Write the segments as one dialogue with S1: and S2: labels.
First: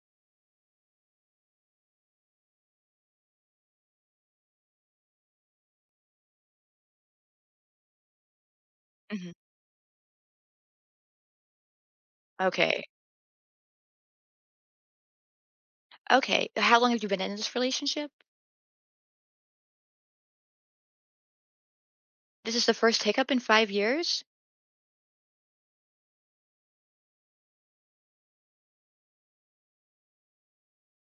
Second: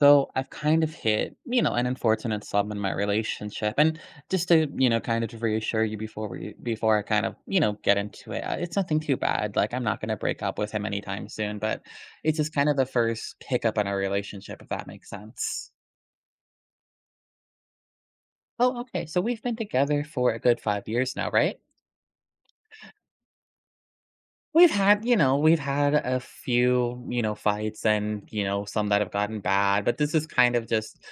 S1: So I've kind of hit, you know, an unfortunate slump in my relationship. And just to, you know, kind of to reassure you before we before I kind of, you know, get into it, it's nothing too
S2: Mhm.
S1: bad. Like I'm not gonna break up with him anytime soon, but it's just kind of
S2: Okay.
S1: the first hiccup in our relationship, if that makes sense.
S2: Okay, how long have you been in this relationship?
S1: Oh, okay. So we've been together for a good 5 years now, right?
S2: This is the first hiccup in 5 years?
S1: We've had a few, you know, fights and, you know, some that have gotten bad, but this is kind of just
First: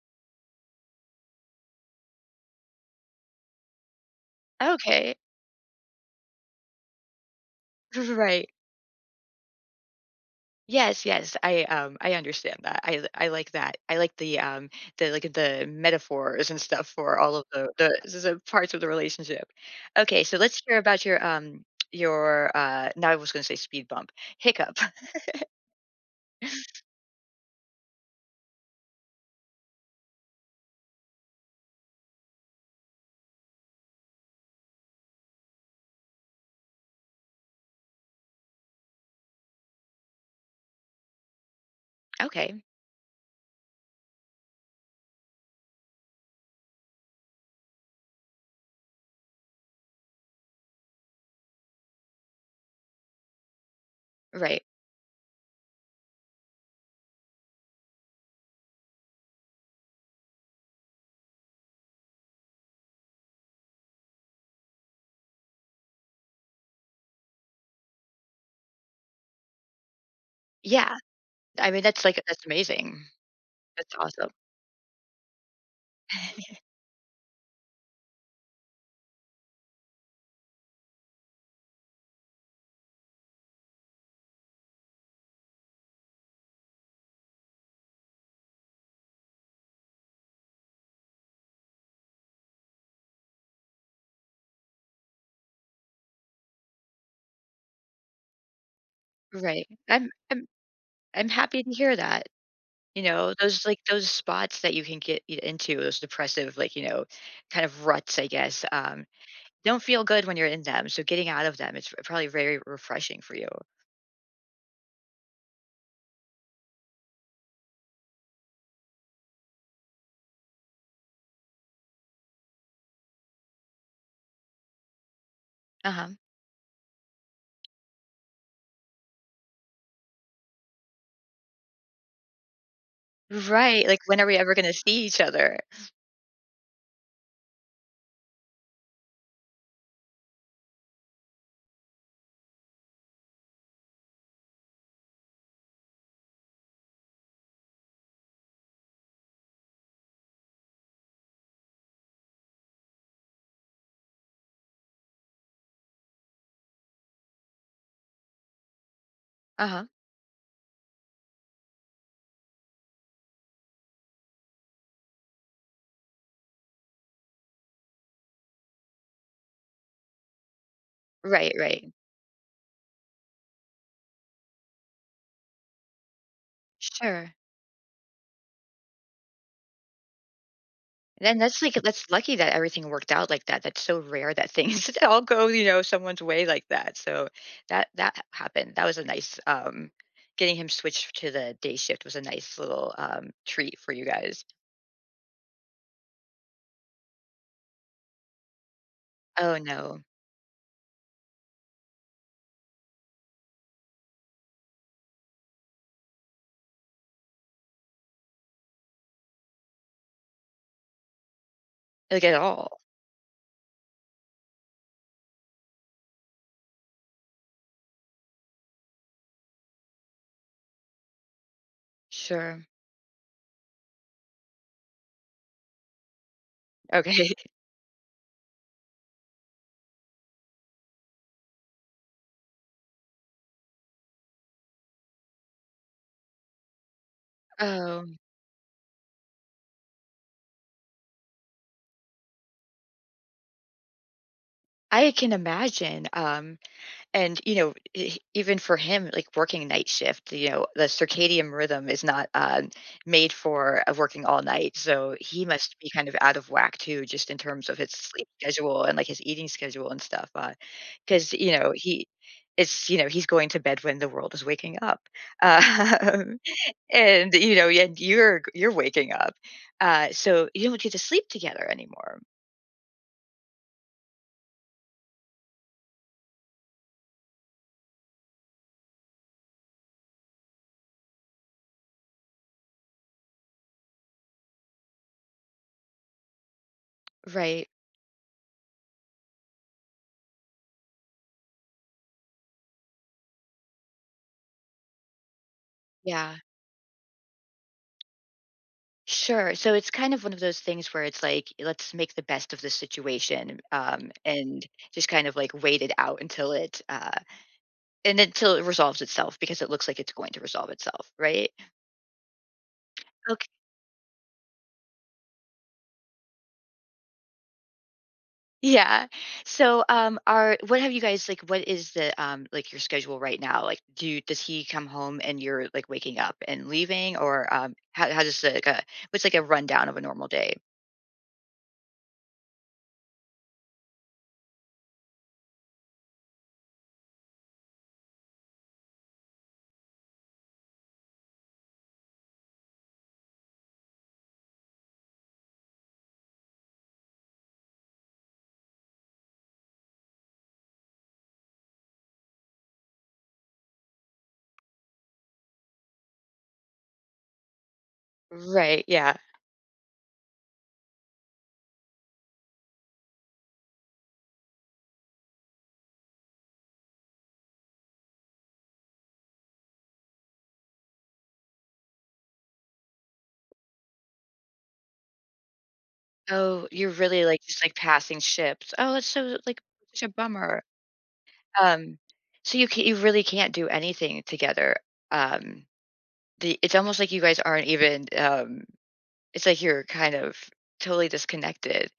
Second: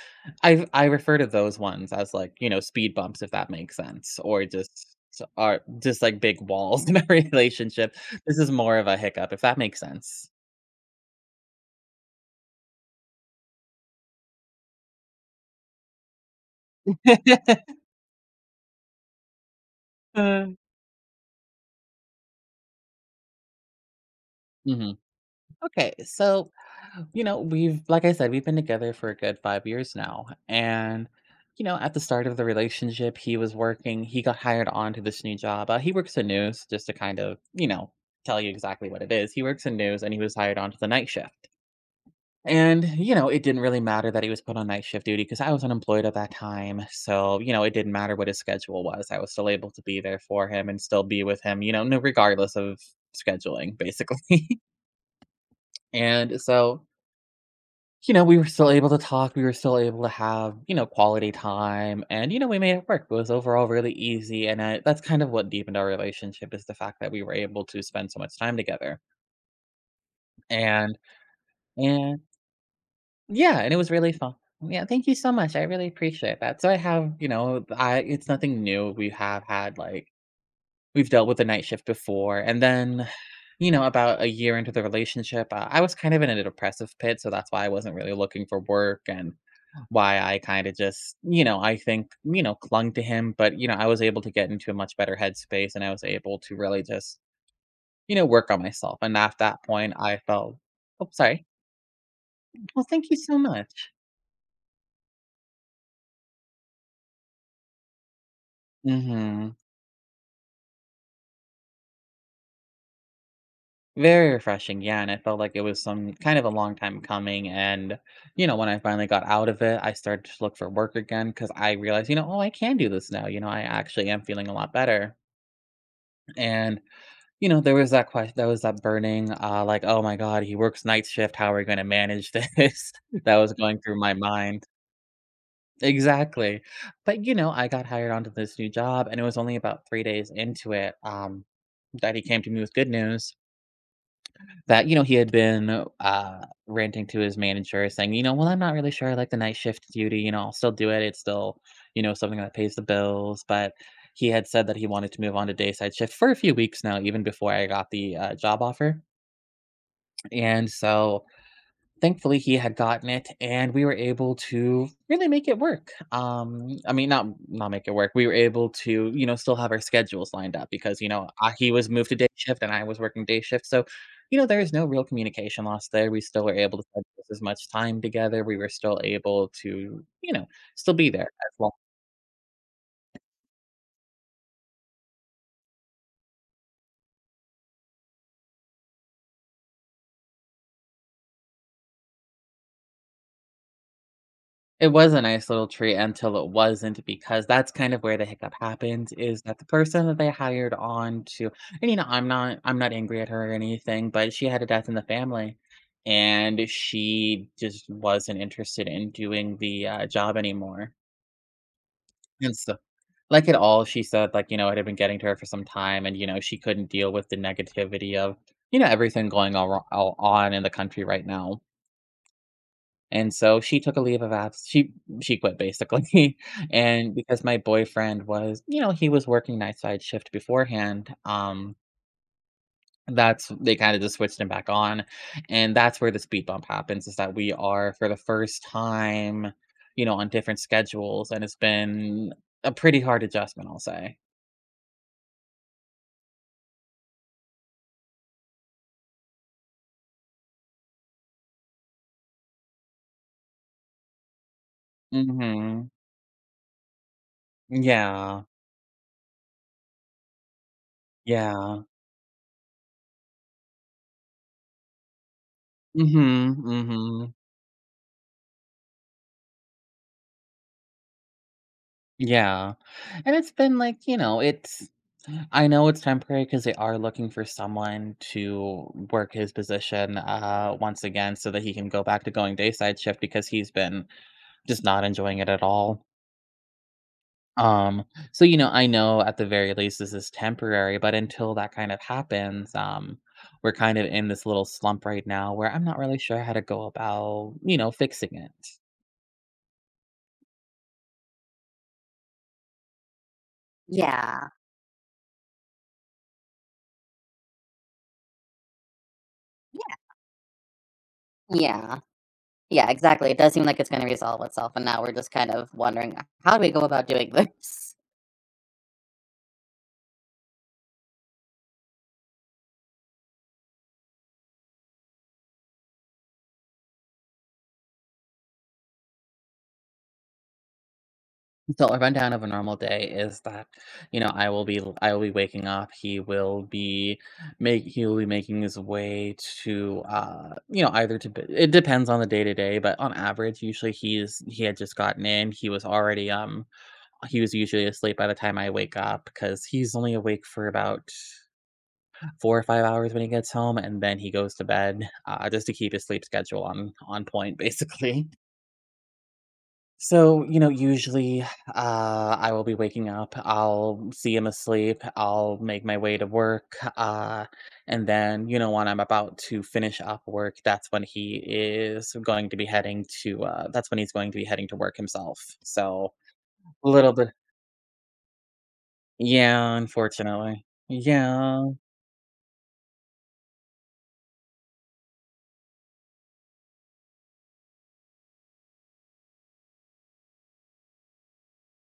S1: I refer to those ones as like, you know, speed bumps if that makes sense or just
S2: Okay.
S1: are just like big walls in a relationship. This
S2: Right.
S1: is more of a hiccup if that makes sense.
S2: Yes, yes. I understand that. I like that. I like the, like, the metaphors and stuff for all of the s s parts of the relationship. Okay, so
S1: Uh,
S2: let's hear about your, now I was gonna say speed bump, hiccup.
S1: Mhm. Okay, so you know, we've like I said, we've been together for a good 5 years now. And, you know, at the start of the relationship, he was working, he got hired on to this new job. He works in news, just to kind of, you know, tell you exactly what it is. He works in news and he was hired on to the night shift.
S2: Okay.
S1: And, you know, it didn't really matter that he was put on night shift duty because I was unemployed at that time. So, you know, it didn't matter what his schedule was. I was still able to be there for him and still be with him, you know, no regardless of scheduling, basically.
S2: Right.
S1: And we were still able to talk, we were still able to have, you know, quality time, and, you know, we made it work. It was overall really easy, and I that's kind of what deepened our relationship is the fact that we were able to spend so much time together,
S2: Yeah.
S1: and
S2: I mean, that's,
S1: and
S2: like that's amazing.
S1: yeah, and it was
S2: That's
S1: really
S2: awesome.
S1: fun. Yeah, thank you so much, I really appreciate that. So I have, you know, I it's nothing new, we have had, like, we've dealt with the night shift before, and then, you know, about a year into the relationship, I was kind of in a depressive pit, so that's why I wasn't really looking for work and why I kind of just, you know, I think, you know, clung to him, but you know, I was able to get into a much better headspace and I was able to really just, you know, work on myself. And at that
S2: Right.
S1: point,
S2: I'm I'm
S1: oh,
S2: I'm
S1: sorry.
S2: happy to hear that.
S1: Well,
S2: You
S1: thank you
S2: know,
S1: so
S2: those like
S1: much.
S2: those spots that you can into, those depressive, like, you know, kind of ruts, I guess,
S1: Mhm.
S2: don't feel good when you're in them. So getting out of them, it's probably very refreshing for you.
S1: Very refreshing, yeah, and I felt like it was some kind of a long time coming, and, you know, when I finally got out of it, I started to look for work again because I realized, you know, "Oh, I can do this now," you know, I actually am feeling a lot better,
S2: Uh-huh.
S1: and, you know, there was that question, there was that burning, like, "Oh my god, he works night shift, how are we gonna manage this?" That was going
S2: Right.
S1: through
S2: Like,
S1: my
S2: when are we ever going
S1: mind.
S2: to see each other?
S1: Exactly, but, you know, I got hired onto this new job, and it was only about 3 days into it, that he came to me with good news. He had been ranting to his manager saying, you know, "Well, I'm not really sure I like the night shift duty, you know, I'll still do it, it's still, you know, something that pays the bills," but he had said that he wanted to move on to dayside shift for a few weeks now, even before I got the, job offer,
S2: Uh-huh.
S1: and so thankfully, he had gotten it, and we were able to really make it work. I mean, not make it work. We were able to, you know, still have our schedules lined up because, you know,
S2: Right,
S1: he was
S2: right.
S1: moved to day shift and I was working day shift. So, you know, there is no real communication loss there. We still were able to spend just
S2: Sure.
S1: as much time together. We were still able to, you know, still be there
S2: Then
S1: as
S2: that's
S1: long.
S2: like, that's lucky that everything worked out like that. That's so rare that things all go, you know, someone's way like that. So that, that happened. That was a getting him switched to the day shift was a nice little treat for you guys.
S1: It was a nice little treat until it wasn't because that's kind of where the hiccup happened is
S2: Oh,
S1: that the
S2: no.
S1: person that they hired on to and, you know, I'm not angry at her or anything, but she had a death in the family, and she just wasn't interested in doing the, job anymore,
S2: Like, at
S1: and so
S2: all.
S1: she said, like, you know, it had been getting to her for some time and, you know, she couldn't deal with the negativity of, you know, everything going all on in the country right now.
S2: Sure.
S1: And so she took a leave of abs she quit basically, and
S2: Okay.
S1: because my boyfriend was you know, he was working night side shift beforehand, that's they kinda just switched him back on, and that's where the speed bump happens is that we are for the
S2: Um,
S1: first time, you know, on different schedules, and it's been a pretty hard adjustment, I'll say.
S2: I can imagine, and, you know, e even for him, like, working night shift, you know, the circadian rhythm is not made for, working all night, so he must
S1: Mhm.
S2: be kind of out of whack too, just in terms of his sleep
S1: Yeah.
S2: schedule and, like, his eating schedule and stuff. Because you know,
S1: Yeah.
S2: he it's you know, he's going to bed when the world is waking up. Um
S1: Mhm,
S2: and
S1: mhm.
S2: you know and you're waking up, so you don't get to sleep together anymore.
S1: Yeah. And it's been like, you know, it's I know it's temporary because they are looking for someone to work his position once again so that he can go back to going dayside shift because he's been just not enjoying it at all.
S2: Right.
S1: Um so you know, I know at the very least this is temporary, but until that kind of happens, we're kind of in this little slump right now where I'm not really
S2: Yeah.
S1: sure how to go about, you know, fixing it.
S2: Sure, so it's kind of one of those things where it's like let's make the best of the situation
S1: Yeah.
S2: and just kind of like wait it out until it and until it resolves itself because it looks like it's going to resolve itself, right?
S1: Yeah. Yeah, exactly. It does seem like it's gonna resolve itself, and now we're just kind of wondering, "How do we go about doing this?"
S2: Yeah. So, are what have you guys like? What is the like your schedule right now? Like, does he come home and you're like waking up and leaving, or how does the, like a what's like a rundown of a normal day?
S1: So a rundown of a normal day is that, you know, I will be waking up, he will be making his way to, you know, either to b it depends on the day to day, but on average, usually he had just gotten in, he was already, he was usually asleep by the time I wake up because he's only awake for about 4 or 5 hours when he gets home, and then he goes to bed, just to keep his sleep schedule on point, basically.
S2: Right. Yeah.
S1: So, you know, usually, I will be waking up, I'll see him asleep, I'll make my way to work, and then, you know, when I'm about to finish up work, that's when he is going to be heading to, that's when he's going to be heading to work himself. So,
S2: Oh,
S1: a
S2: you're
S1: little
S2: really
S1: bit.
S2: like just like passing ships. Oh, that's so like
S1: Yeah,
S2: such a bummer.
S1: unfortunately. Yeah.
S2: Um, so you can you really can't do anything together. Um, the it's almost like you guys aren't even It's like you're kind of totally disconnected.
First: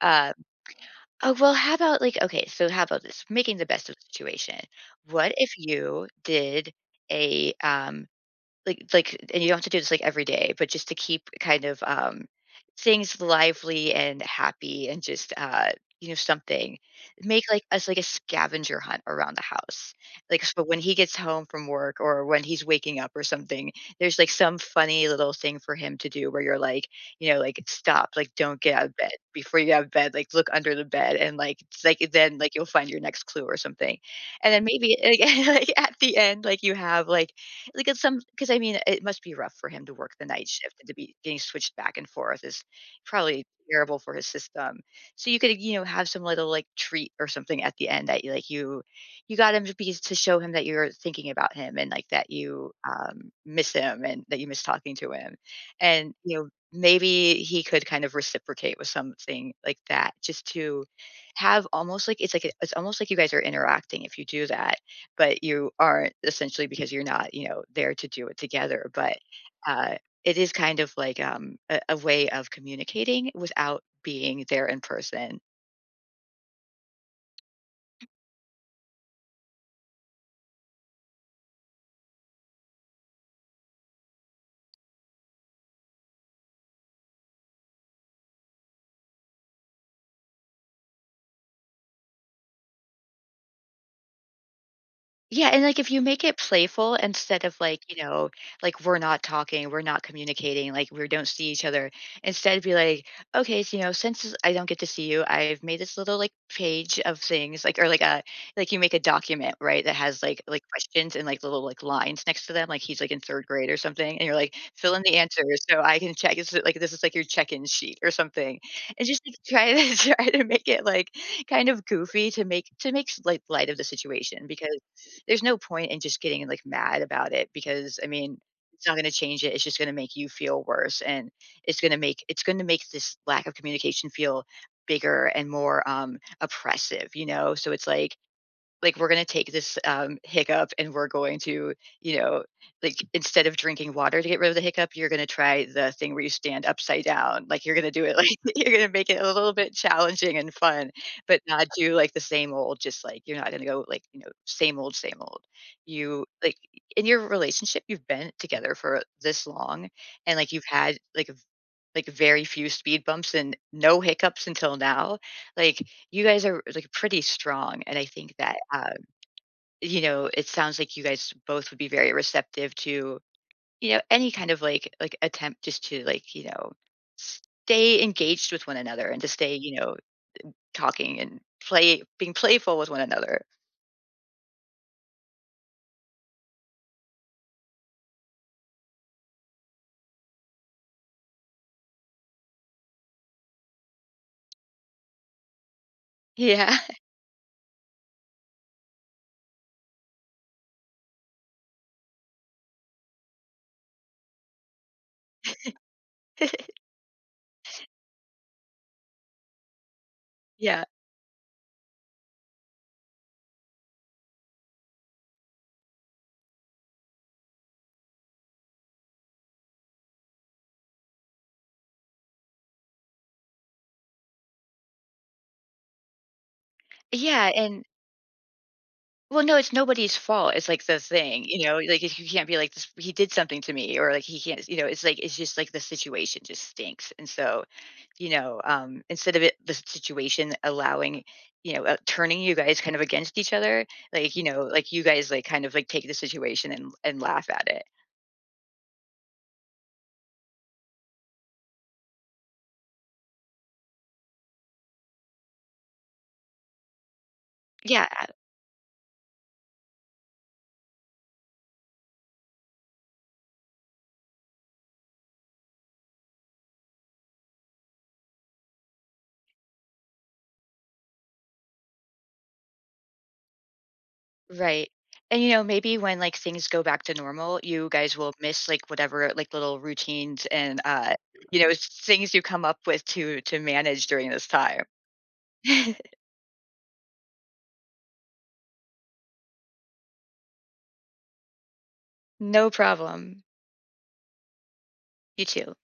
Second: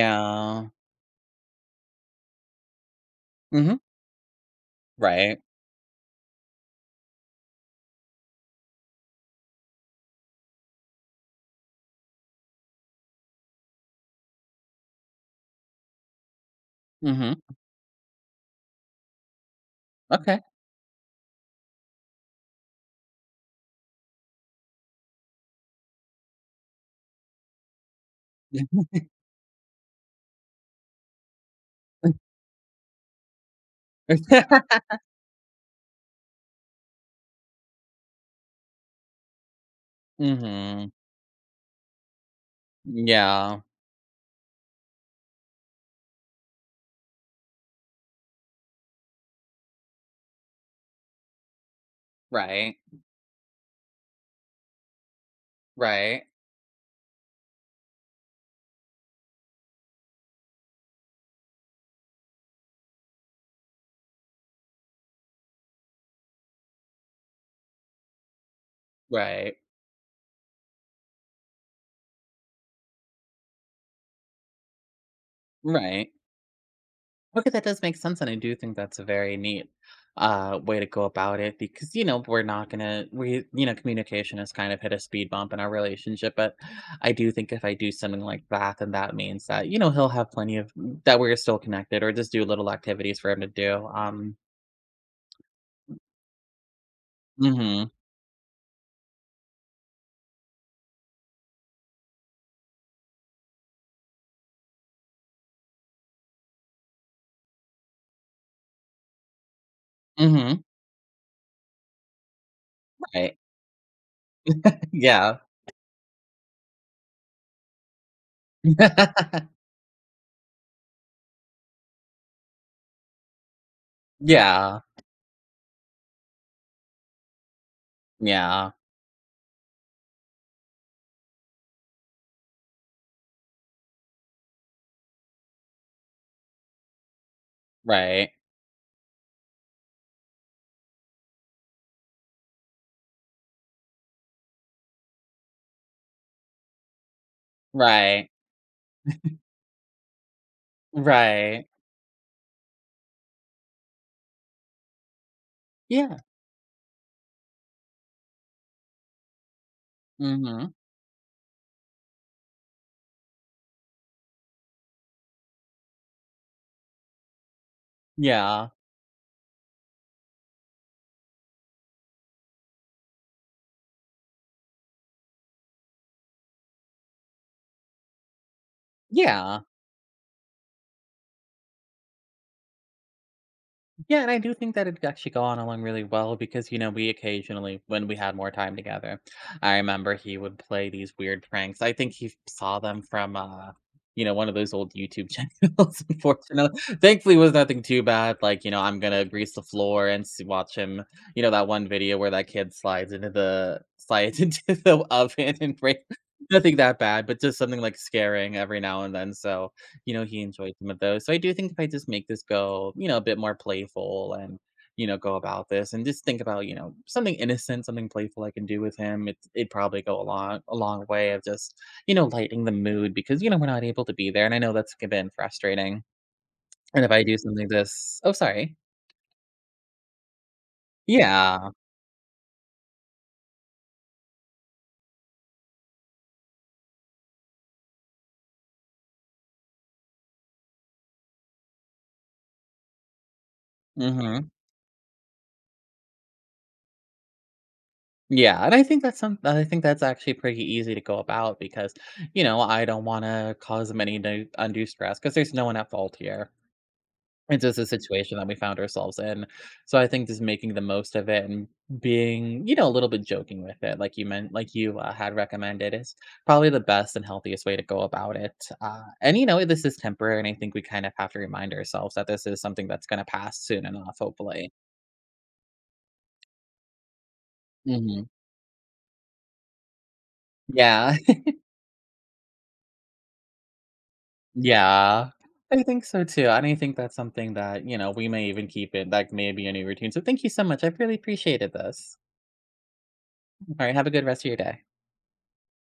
S2: Uh. Oh, well, how about like okay, so how about this? Making the
S1: Mhm.
S2: best of the situation. What
S1: Right.
S2: if you did a like and you don't have to do this like every day but just to keep kind of things lively and happy and just you know something
S1: Mhm.
S2: make like us like a scavenger hunt around the house,
S1: Okay.
S2: like so when he gets home from work or when he's waking up or something there's like some funny little thing for him to do where you're like you know like stop like don't get out of bed before you get out of bed like look under the bed and like it's like then like you'll find your next clue or something. And then maybe like, like at the end like you have like it's some because I mean, it must be rough for him to work the night shift and
S1: Mhm.
S2: to be getting switched back and forth is probably
S1: Yeah.
S2: terrible for his system. So you could, you know, have some little like treat or something at the end that you like you got him to be to show him that you're thinking about him and like that you
S1: Right.
S2: miss him and that you miss talking to him. And
S1: Right.
S2: you know, maybe he could kind of reciprocate with something like that just to have almost like it's like a, it's almost like you guys are interacting if you do that but you aren't essentially because you're not, you know, there to do it together. But
S1: Right.
S2: uh, it is kind of like a way of communicating without being there in person.
S1: Right. Okay, that does make sense, and I do think that's a very neat way to go about it because you know we're not gonna we you know communication has kind of hit a speed bump in our relationship, but I do think if I do something like that, then that means that, you know, he'll have plenty of that we're still connected, or just do little activities for him to do.
S2: Yeah, and, like, if you make it playful instead of, like,
S1: Mhm.
S2: you know, like, we're not talking, we're not communicating, like, we don't see each other, instead be like, "Okay, so, you know, since I don't get to see you, I've made this little, like, page of things," like, or like a like, you make a document, right, that has, like,
S1: Mhm.
S2: questions and, like, little, like, lines next to them, like, he's, like, in
S1: Right.
S2: 3rd grade or something, and you're like, "Fill in the
S1: Yeah.
S2: answers so I can check this" like, "This is, like, your check-in sheet," or something, and just, like, try to try to make it, like, kind of goofy to make s like, light of the situation because
S1: Yeah.
S2: there's no point in just getting like mad about it because I mean,
S1: Yeah.
S2: it's not going to change it. It's just going to make you feel worse, and it's going to make this lack of communication feel bigger and more oppressive. You know, so it's
S1: Right.
S2: like we're going to take this hiccup and we're going to you know like instead of drinking water to get rid of the hiccup you're going to try the thing where you stand upside down like you're going to do it like
S1: Right.
S2: you're going to make it a little bit challenging and fun but not
S1: Right.
S2: do like the same old just like you're not going to go like you know same old
S1: Yeah.
S2: you like in your relationship you've been together for this long and like you've
S1: Mhm.
S2: had like like very few speed bumps and no hiccups until now like you guys are like pretty strong and I think that
S1: Yeah.
S2: you know, it sounds like you guys both would be very receptive to, you know, any kind of like attempt just to like, you know, stay engaged with one another and to stay,
S1: Yeah.
S2: you know, talking and play being playful with one another.
S1: Yeah, and I do think that it actually gone along really well because, you know, we occasionally, when we had more time together, I remember he would play these weird pranks. I think he saw them from, you know, one of those old YouTube channels,
S2: Yeah.
S1: unfortunately. Thankfully, it was nothing too bad. Like, you know, I'm gonna grease the floor and s watch him. You know, that one video where that kid slides into the oven and break. Nothing that bad, but just something, like, scaring every now and then, so you know, he enjoyed
S2: Yeah.
S1: some of those. So I do think if I just make this go, you know, a bit more playful and, you know, go about this and just think about, you know, something innocent, something playful I can do with him, it'd probably go a a long way of just, you know, lightening the mood because, you know, we're not able to be there. And I know that's been frustrating. And if I do
S2: Yeah,
S1: something
S2: and
S1: this, oh, sorry.
S2: well, no, it's nobody's fault. It's like the thing, you
S1: Yeah.
S2: know, like if you can't be like this, he did something to me, or like he can't, you know, it's like it's just like the situation just stinks. And so you know, instead of it, the situation allowing, you know, turning you guys kind of against each other, like, you
S1: Hmm.
S2: know, like you guys like kind of like take the situation and laugh at it.
S1: Yeah. And I think that's actually pretty easy to go about because, you know, I don't want to cause him any undue stress because there's no one at fault here. It's just a
S2: Yeah,
S1: situation that we found ourselves in. So I think just making the most of it and being, you know, a little bit joking with it, like you had recommended, is probably the best and healthiest way to go about it. And, you know, this is temporary. And I think we kind of have to remind ourselves that this is something that's going to pass soon enough, hopefully.
S2: right. And you know, maybe when like things go back to normal, you guys
S1: Hmm.
S2: will miss like whatever like little routines and
S1: Yeah.
S2: you know, things you come up with to manage during this time.
S1: Yeah. I think so too. And I think that's something that, you know, we may even keep it, like maybe a new routine. So thank you so much. I've really appreciated this.
S2: No problem.
S1: All right. Have a good rest of your day.
S2: You too.